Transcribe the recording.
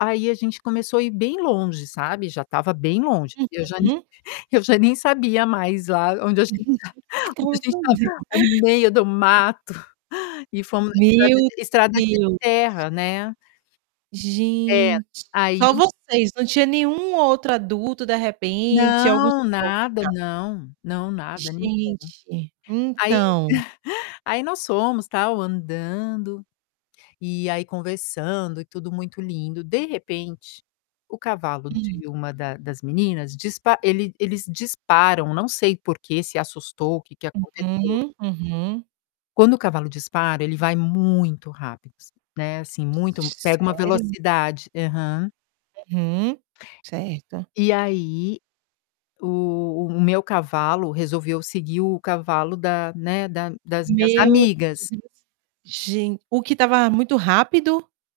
Aí, a gente começou a ir bem longe, sabe, já estava bem longe, eu já nem Uhum. eu já nem sabia mais lá onde a Uhum. gente tá, onde a gente estava, Confundi. no meio do mato, e fomos estrada Meu de estrada de Deus! terra, né. É, Gente! aí Só vocês, não tinha nenhum outro adulto de repente, algum Não! suporte em Nada, casa? não. Não, nada, não quero. Gente! Aí, Então aí nós fomos tal andando, e aí conversando e tudo muito lindo, de repente, o cavalo Hum. de uma da das meninas, dispa ele eles disparam, não sei por que se assustou, o que que aconteceu. Uhum. Uhum. Quando o cavalo dispara, ele vai muito rápido né, assim muito pega uma Sério? velocidade. Aham. Uhum. Certo. E aí, o o meu cavalo resolveu seguir o cavalo da né, da das minhas Meu amigas. Deus! Gen o que estava muito rápido?